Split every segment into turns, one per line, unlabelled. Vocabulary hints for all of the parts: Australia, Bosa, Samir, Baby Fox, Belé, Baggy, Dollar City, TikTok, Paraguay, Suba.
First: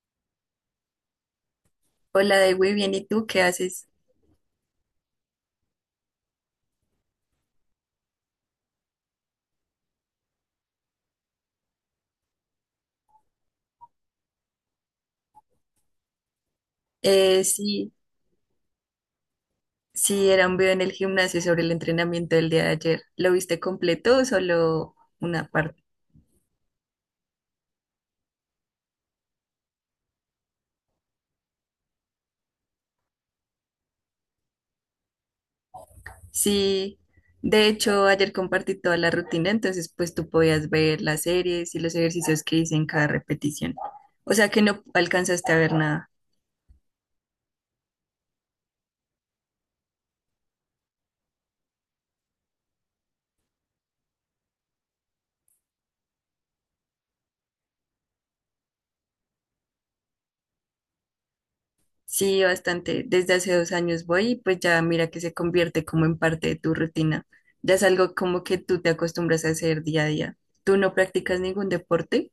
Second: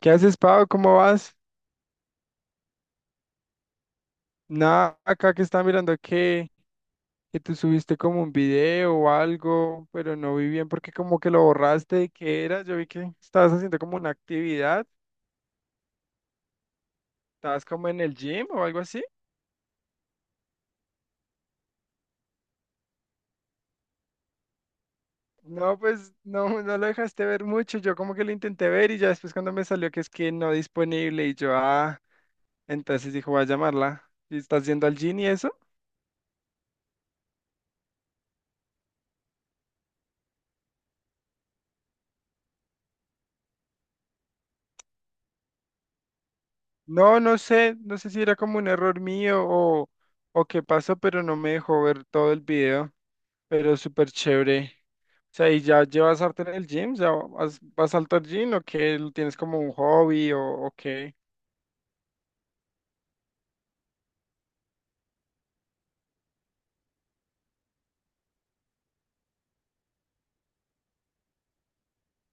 ¿Qué haces, Pau? ¿Cómo vas?
Hola, de güey, bien, ¿y tú qué haces?
Nada, acá que está mirando que tú subiste como un video o algo, pero no vi bien porque como que lo borraste. ¿Qué era? Yo vi que estabas haciendo como una actividad,
Eh,
estabas como
sí,
en el gym o algo así.
sí, era un video en el gimnasio sobre el entrenamiento del día de ayer. ¿Lo viste completo o solo una
No,
parte?
pues no, no lo dejaste ver mucho. Yo como que lo intenté ver y ya después cuando me salió que es que no disponible y yo, ah, entonces dijo, voy a llamarla. ¿Y estás yendo al gym y eso?
Sí, de hecho, ayer compartí toda la rutina, entonces pues tú podías ver las series y los ejercicios que hice en cada repetición. O sea que no alcanzaste a ver nada.
No, no sé, no sé si era como un error mío o qué pasó, pero no me dejó ver todo el video. Pero súper chévere. O sea, ¿y ya llevas arte en el gym? ¿Ya vas al gym o qué? ¿Lo ¿Tienes como un hobby o qué?
Sí, bastante. Desde hace 2 años voy y pues ya mira que se convierte como en parte de tu rutina. Ya es algo como que tú te acostumbras a hacer día a día. ¿Tú no practicas ningún deporte?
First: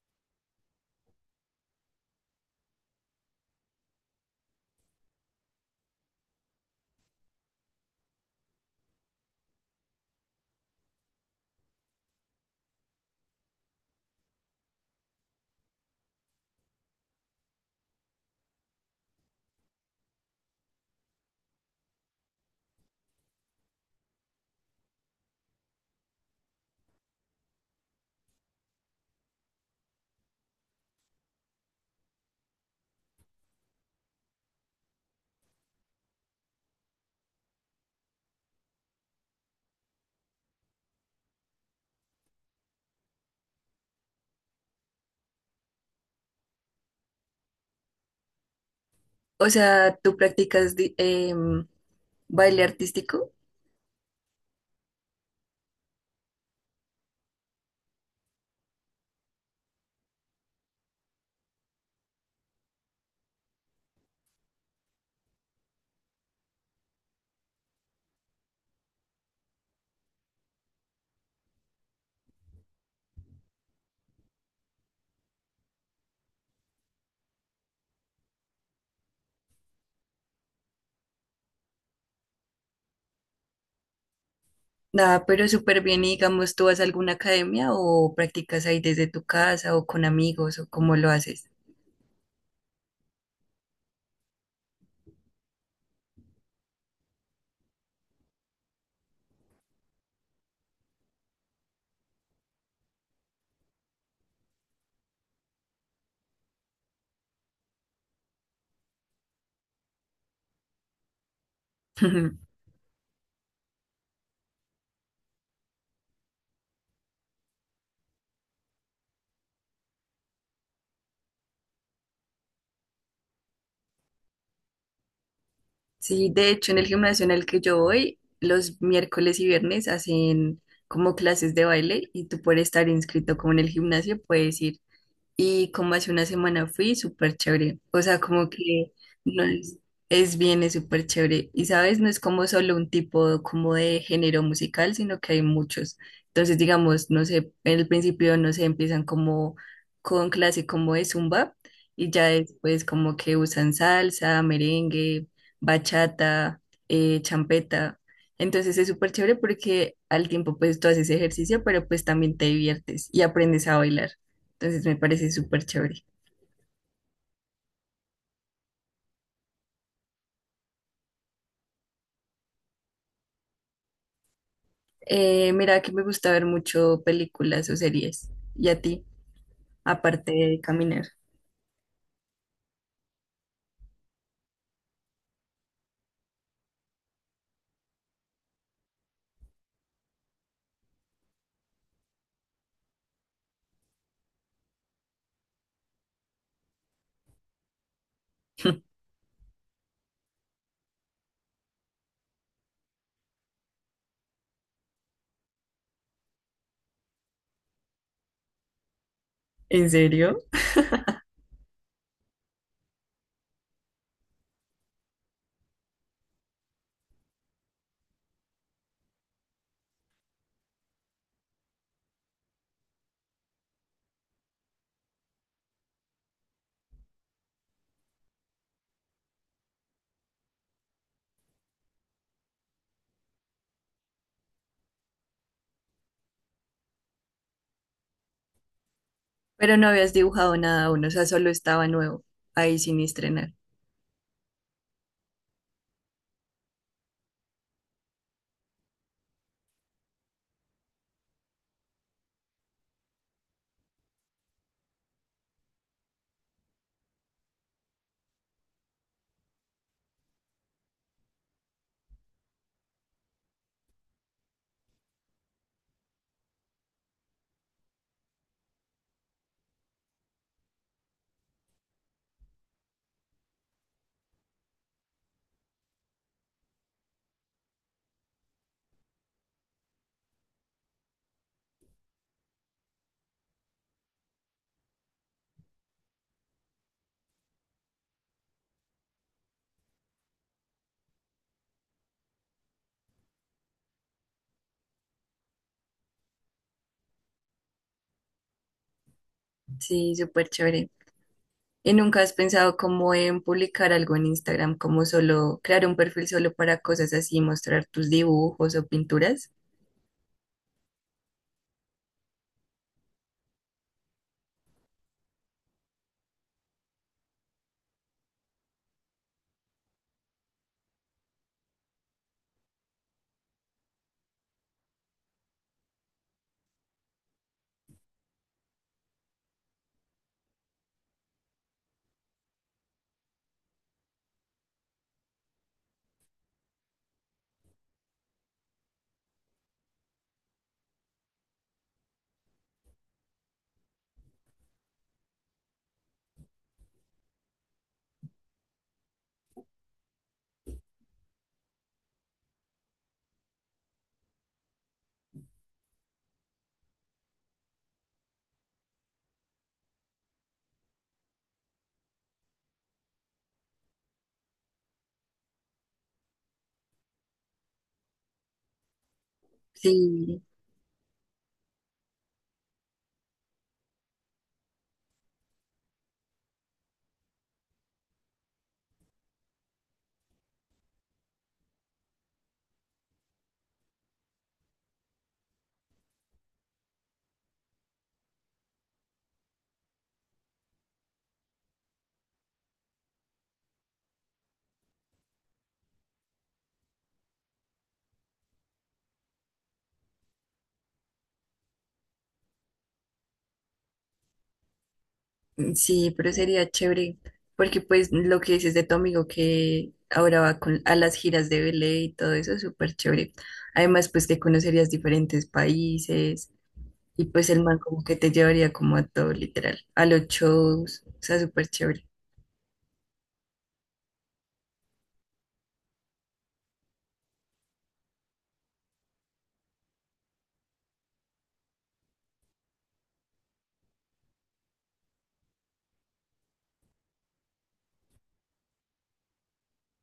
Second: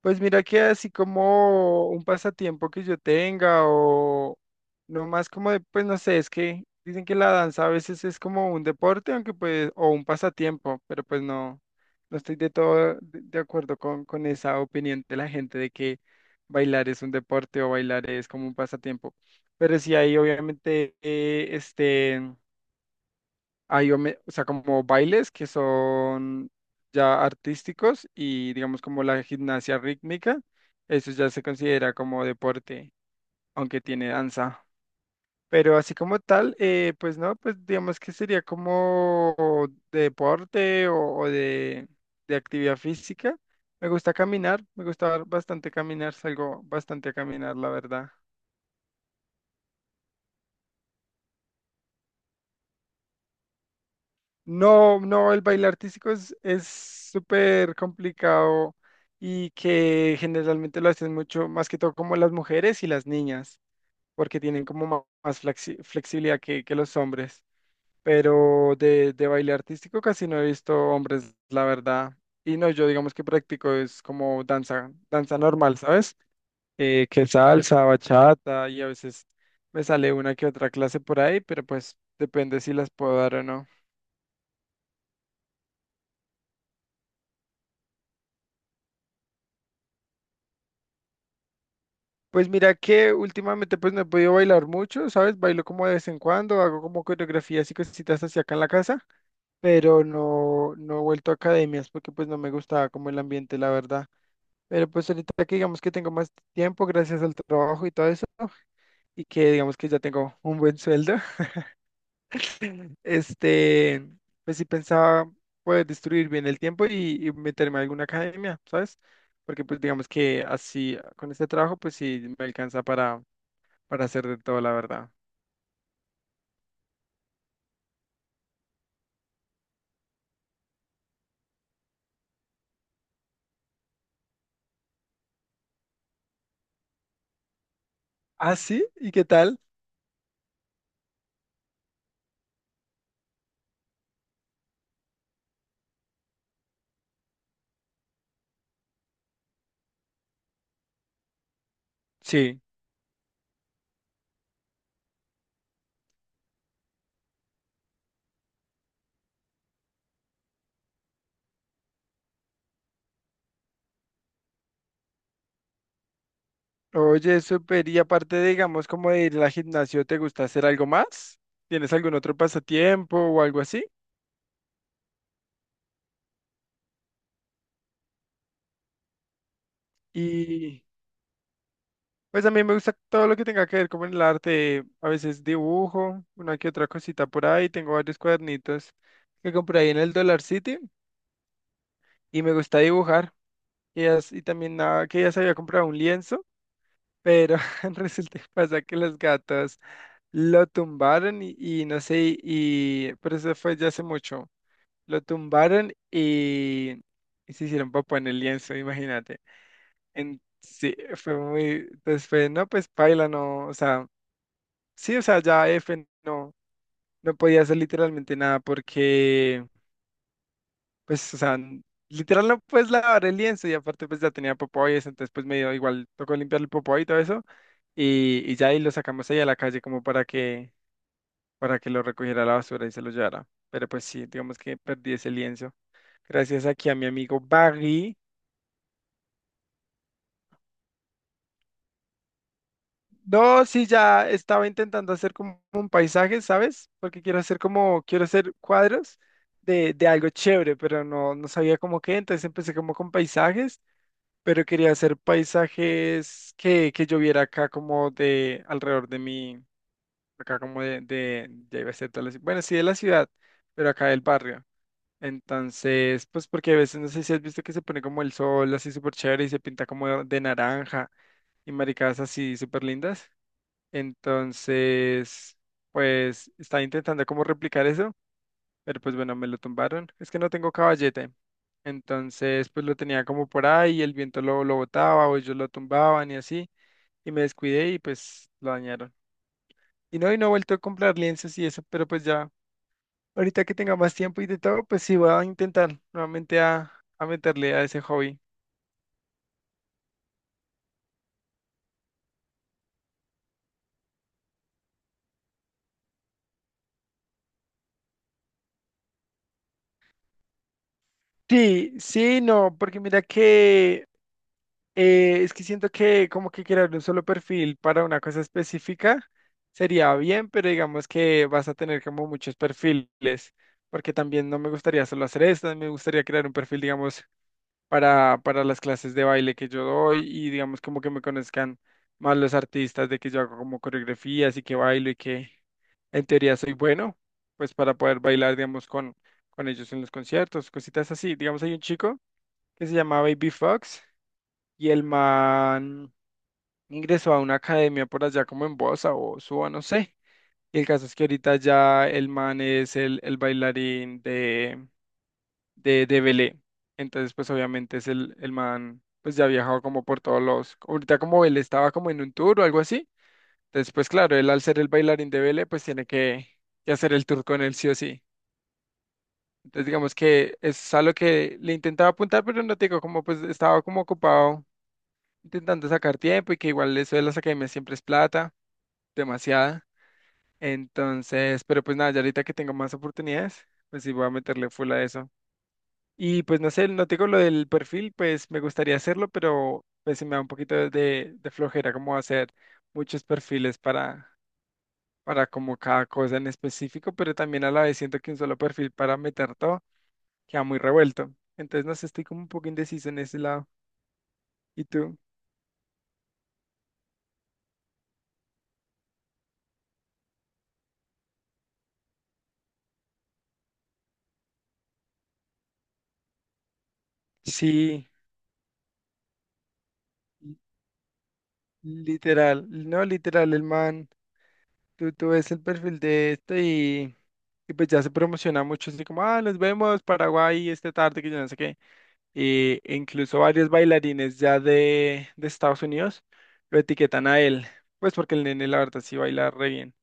Pues mira que así como un pasatiempo que yo tenga o no más como de, pues no sé, es que dicen que la danza a veces es como un deporte, aunque pues, o un pasatiempo, pero pues no, no estoy de todo de acuerdo con esa opinión de la gente de que bailar es un deporte o bailar es como un pasatiempo. Pero sí hay obviamente, o sea, como bailes que son ya artísticos y digamos como la gimnasia rítmica, eso ya se considera como deporte, aunque tiene danza. Pero así como tal, pues no, pues digamos que sería como de deporte o de actividad física. Me gusta caminar, me gusta bastante caminar, salgo bastante a caminar, la verdad.
O sea, tú practicas baile artístico,
No, no, el baile artístico es súper complicado y que generalmente lo hacen mucho, más que todo como las mujeres y las niñas, porque tienen como más flexibilidad que los hombres. Pero de baile artístico casi no he visto hombres, la verdad. Y no, yo digamos que practico es como danza, danza normal, ¿sabes? Que salsa, bachata y a veces me sale una que otra clase por ahí, pero pues depende si las puedo dar o no.
nada, pero súper bien. Y digamos, ¿tú vas a alguna academia o practicas ahí desde tu casa o con amigos o cómo lo haces?
Pues mira que últimamente pues no he podido bailar mucho, ¿sabes? Bailo como de vez en cuando, hago como coreografías y cositas así acá en la casa, pero no, no he vuelto a academias porque pues no me gustaba como el ambiente, la verdad. Pero pues ahorita que digamos que tengo más tiempo gracias al trabajo y todo eso, y que digamos que ya tengo un buen sueldo, este, pues sí pensaba poder distribuir bien el tiempo y meterme a alguna academia, ¿sabes? Porque pues digamos que así con este trabajo pues sí me alcanza para hacer de todo, la verdad.
Sí, de hecho, en el gimnasio en el que yo voy, los miércoles y viernes hacen como clases de baile y tú por estar inscrito como en el gimnasio puedes ir. Y como hace 1 semana fui, súper chévere. O sea, como
Ah, sí,
que
¿y qué
no
tal?
es, es bien, es súper chévere. Y sabes, no es como solo un tipo como de género musical, sino que hay muchos. Entonces, digamos, no sé, en el principio, no sé, empiezan como con clase como de zumba y ya
Sí.
después como que usan salsa, merengue, bachata, champeta. Entonces es súper chévere porque al tiempo pues tú haces ejercicio, pero pues también te diviertes y aprendes a bailar. Entonces me parece súper chévere.
Oye, súper. Y aparte, digamos, como de ir al gimnasio, ¿te gusta hacer algo más? ¿Tienes algún otro pasatiempo o algo así?
Mira, que me gusta ver mucho películas o series. ¿Y a ti? Aparte de
Y
caminar.
pues a mí me gusta todo lo que tenga que ver con el arte. A veces dibujo, una que otra cosita por ahí. Tengo varios cuadernitos que compré ahí en el Dollar City y me gusta dibujar. Y, y también nada, que ya se había comprado un lienzo, pero resulta que pasa que los gatos. Lo tumbaron y no sé, y pero eso fue ya hace mucho. Lo tumbaron y se hicieron popo en el lienzo, imagínate.
¿En
En,
serio?
sí, fue muy, pues fue, no, pues paila, no, o sea, sí, o sea, ya F no, no podía hacer literalmente nada porque, pues, o sea, literal no puedes lavar el lienzo y aparte pues ya tenía popó y eso, entonces pues me dio igual, tocó limpiar el popó y todo eso y ya ahí lo sacamos ahí a la calle como para que lo recogiera a la basura y se lo llevara. Pero pues sí, digamos que perdí ese lienzo. Gracias aquí a mi amigo Baggy.
Pero no habías dibujado nada aún, o sea, solo estaba nuevo, ahí sin estrenar.
No, sí, ya estaba intentando hacer como un paisaje, ¿sabes? Porque quiero hacer como, quiero hacer cuadros de algo chévere, pero no, no sabía cómo qué, entonces empecé como con paisajes, pero quería hacer paisajes que yo viera acá como de alrededor de mi, acá como ya iba a ser toda la bueno, sí de la ciudad, pero acá del barrio. Entonces, pues porque a veces no sé si has visto que se pone como el sol así súper chévere y se pinta como de naranja y maricadas así súper lindas. Entonces, pues estaba intentando como replicar eso, pero pues bueno, me lo tumbaron. Es que no tengo caballete. Entonces, pues lo tenía como por ahí y el viento lo botaba o ellos lo tumbaban y así. Y me descuidé y pues lo dañaron. Y no he vuelto a comprar lienzos y eso, pero pues ya. Ahorita que tenga más tiempo y de todo, pues sí, voy a intentar nuevamente a meterle a ese hobby.
Sí, súper chévere. ¿Y nunca has pensado como en publicar algo en Instagram, como solo crear un perfil solo para cosas así, mostrar tus dibujos o pinturas?
Sí, sí, no, porque mira que es que siento que como que crear un solo perfil para una cosa específica sería bien, pero digamos que vas a tener como muchos perfiles, porque también no me gustaría solo hacer esto, me gustaría crear un perfil, digamos, para las clases de baile que yo doy y digamos como que me conozcan más los artistas de que yo hago como coreografías y que bailo y que en teoría soy bueno, pues para poder bailar, digamos, con ellos en los conciertos, cositas así. Digamos, hay un chico que se llama Baby Fox y el man ingresó a una academia por allá como en Bosa o Suba, no sé. Y el caso es que ahorita ya el man es el bailarín de Belé. Entonces, pues obviamente es el man, pues ya ha viajado como por todos los, ahorita como Belé estaba como en un tour o algo así. Entonces, pues claro, él al ser el bailarín de Belé, pues tiene que hacer el tour con él sí o sí. Entonces, digamos
Sí.
que es algo que le intentaba apuntar, pero no te digo, como pues estaba como ocupado intentando sacar tiempo y que igual eso de las academias siempre es plata, demasiada. Entonces, pero pues nada, ya ahorita que tengo más oportunidades, pues sí voy a meterle full a eso. Y pues no sé, no tengo lo del perfil, pues me gustaría hacerlo, pero pues se me da un poquito de flojera como hacer muchos perfiles para como cada cosa en específico, pero también a la vez siento que un solo perfil para meter todo queda muy revuelto. Entonces no sé, estoy como un poco indeciso en ese lado. ¿Y tú?
Mm, sí, pero sería chévere, porque pues lo que dices de tu amigo que ahora va con, a las giras de Belé y todo eso es súper chévere. Además, pues que conocerías diferentes países y pues el man como
Sí,
que te llevaría como a todo literal, a los
li-
shows, o sea, súper chévere.
literal, no literal, el man, tú ves el perfil de este y pues ya se promociona mucho, así como, ah, nos vemos Paraguay esta tarde, que yo no sé qué. Y incluso varios bailarines ya de Estados Unidos lo etiquetan a él, pues porque el nene la verdad sí baila re bien.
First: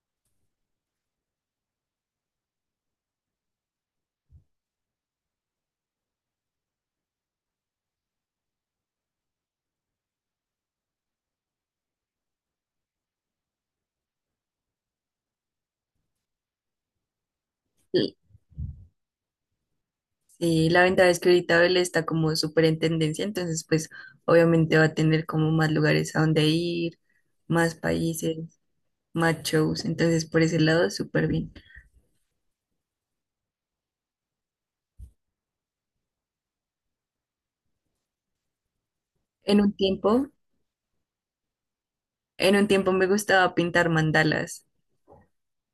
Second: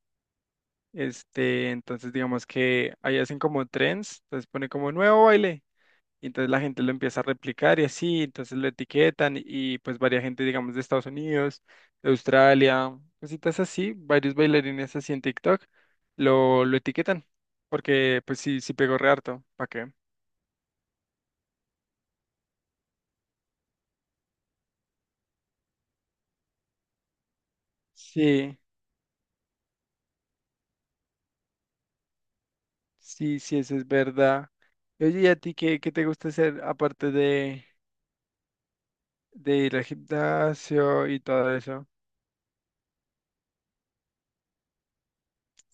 Entonces digamos que ahí hacen como trends, entonces pone como nuevo baile, y entonces la gente lo empieza a replicar y así, entonces lo etiquetan y pues varias gente, digamos, de Estados Unidos, de Australia, cositas así, varios bailarines así en TikTok lo etiquetan,
Y,
porque pues sí, sí pegó re harto, ¿para qué?
y la ventaja es que ahorita Belé está como súper en tendencia, entonces pues obviamente va a tener como más lugares a donde ir, más países,
Sí.
más shows, entonces por ese lado súper bien.
Sí, sí, eso es verdad. Oye, ¿y a ti qué te gusta hacer aparte de
En un
ir al
tiempo
gimnasio y todo eso?
En un tiempo me gustaba pintar mandalas,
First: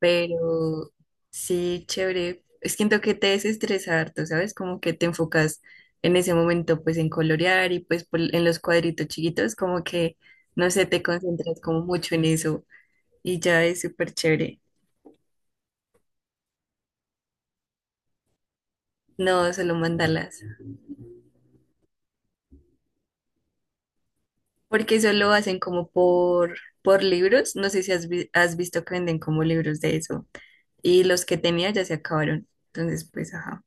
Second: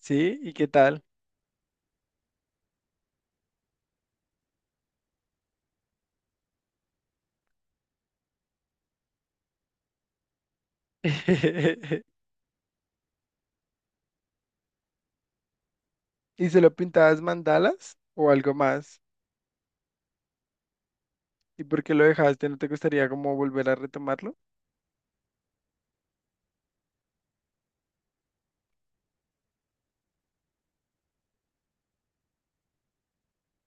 ¿Sí? ¿Y qué tal?
sí, chévere. Es que siento que te desestresa harto, ¿sabes? Como que te enfocas en ese momento pues en colorear y pues en los cuadritos chiquitos, como que, no sé, te concentras como mucho en eso y ya es súper chévere.
¿Y solo pintabas mandalas o algo más?
No, solo mandalas,
¿Y por qué lo dejaste? ¿No te gustaría como volver a retomarlo?
porque solo hacen como por libros. No sé si has, has visto que venden como libros de eso y los que tenía ya se acabaron. Entonces, pues, ajá,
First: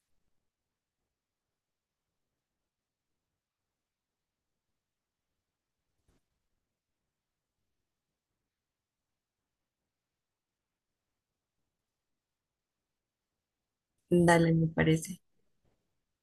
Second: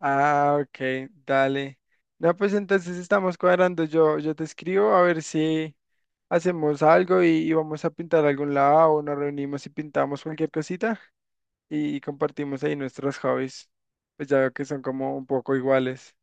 Ah, ok, dale. No, pues entonces estamos cuadrando. Yo te escribo a ver si hacemos algo y vamos a pintar a algún lado o nos reunimos y pintamos cualquier cosita. Y compartimos ahí nuestros hobbies, pues ya
dale,
que
me
son como
parece.
un poco iguales.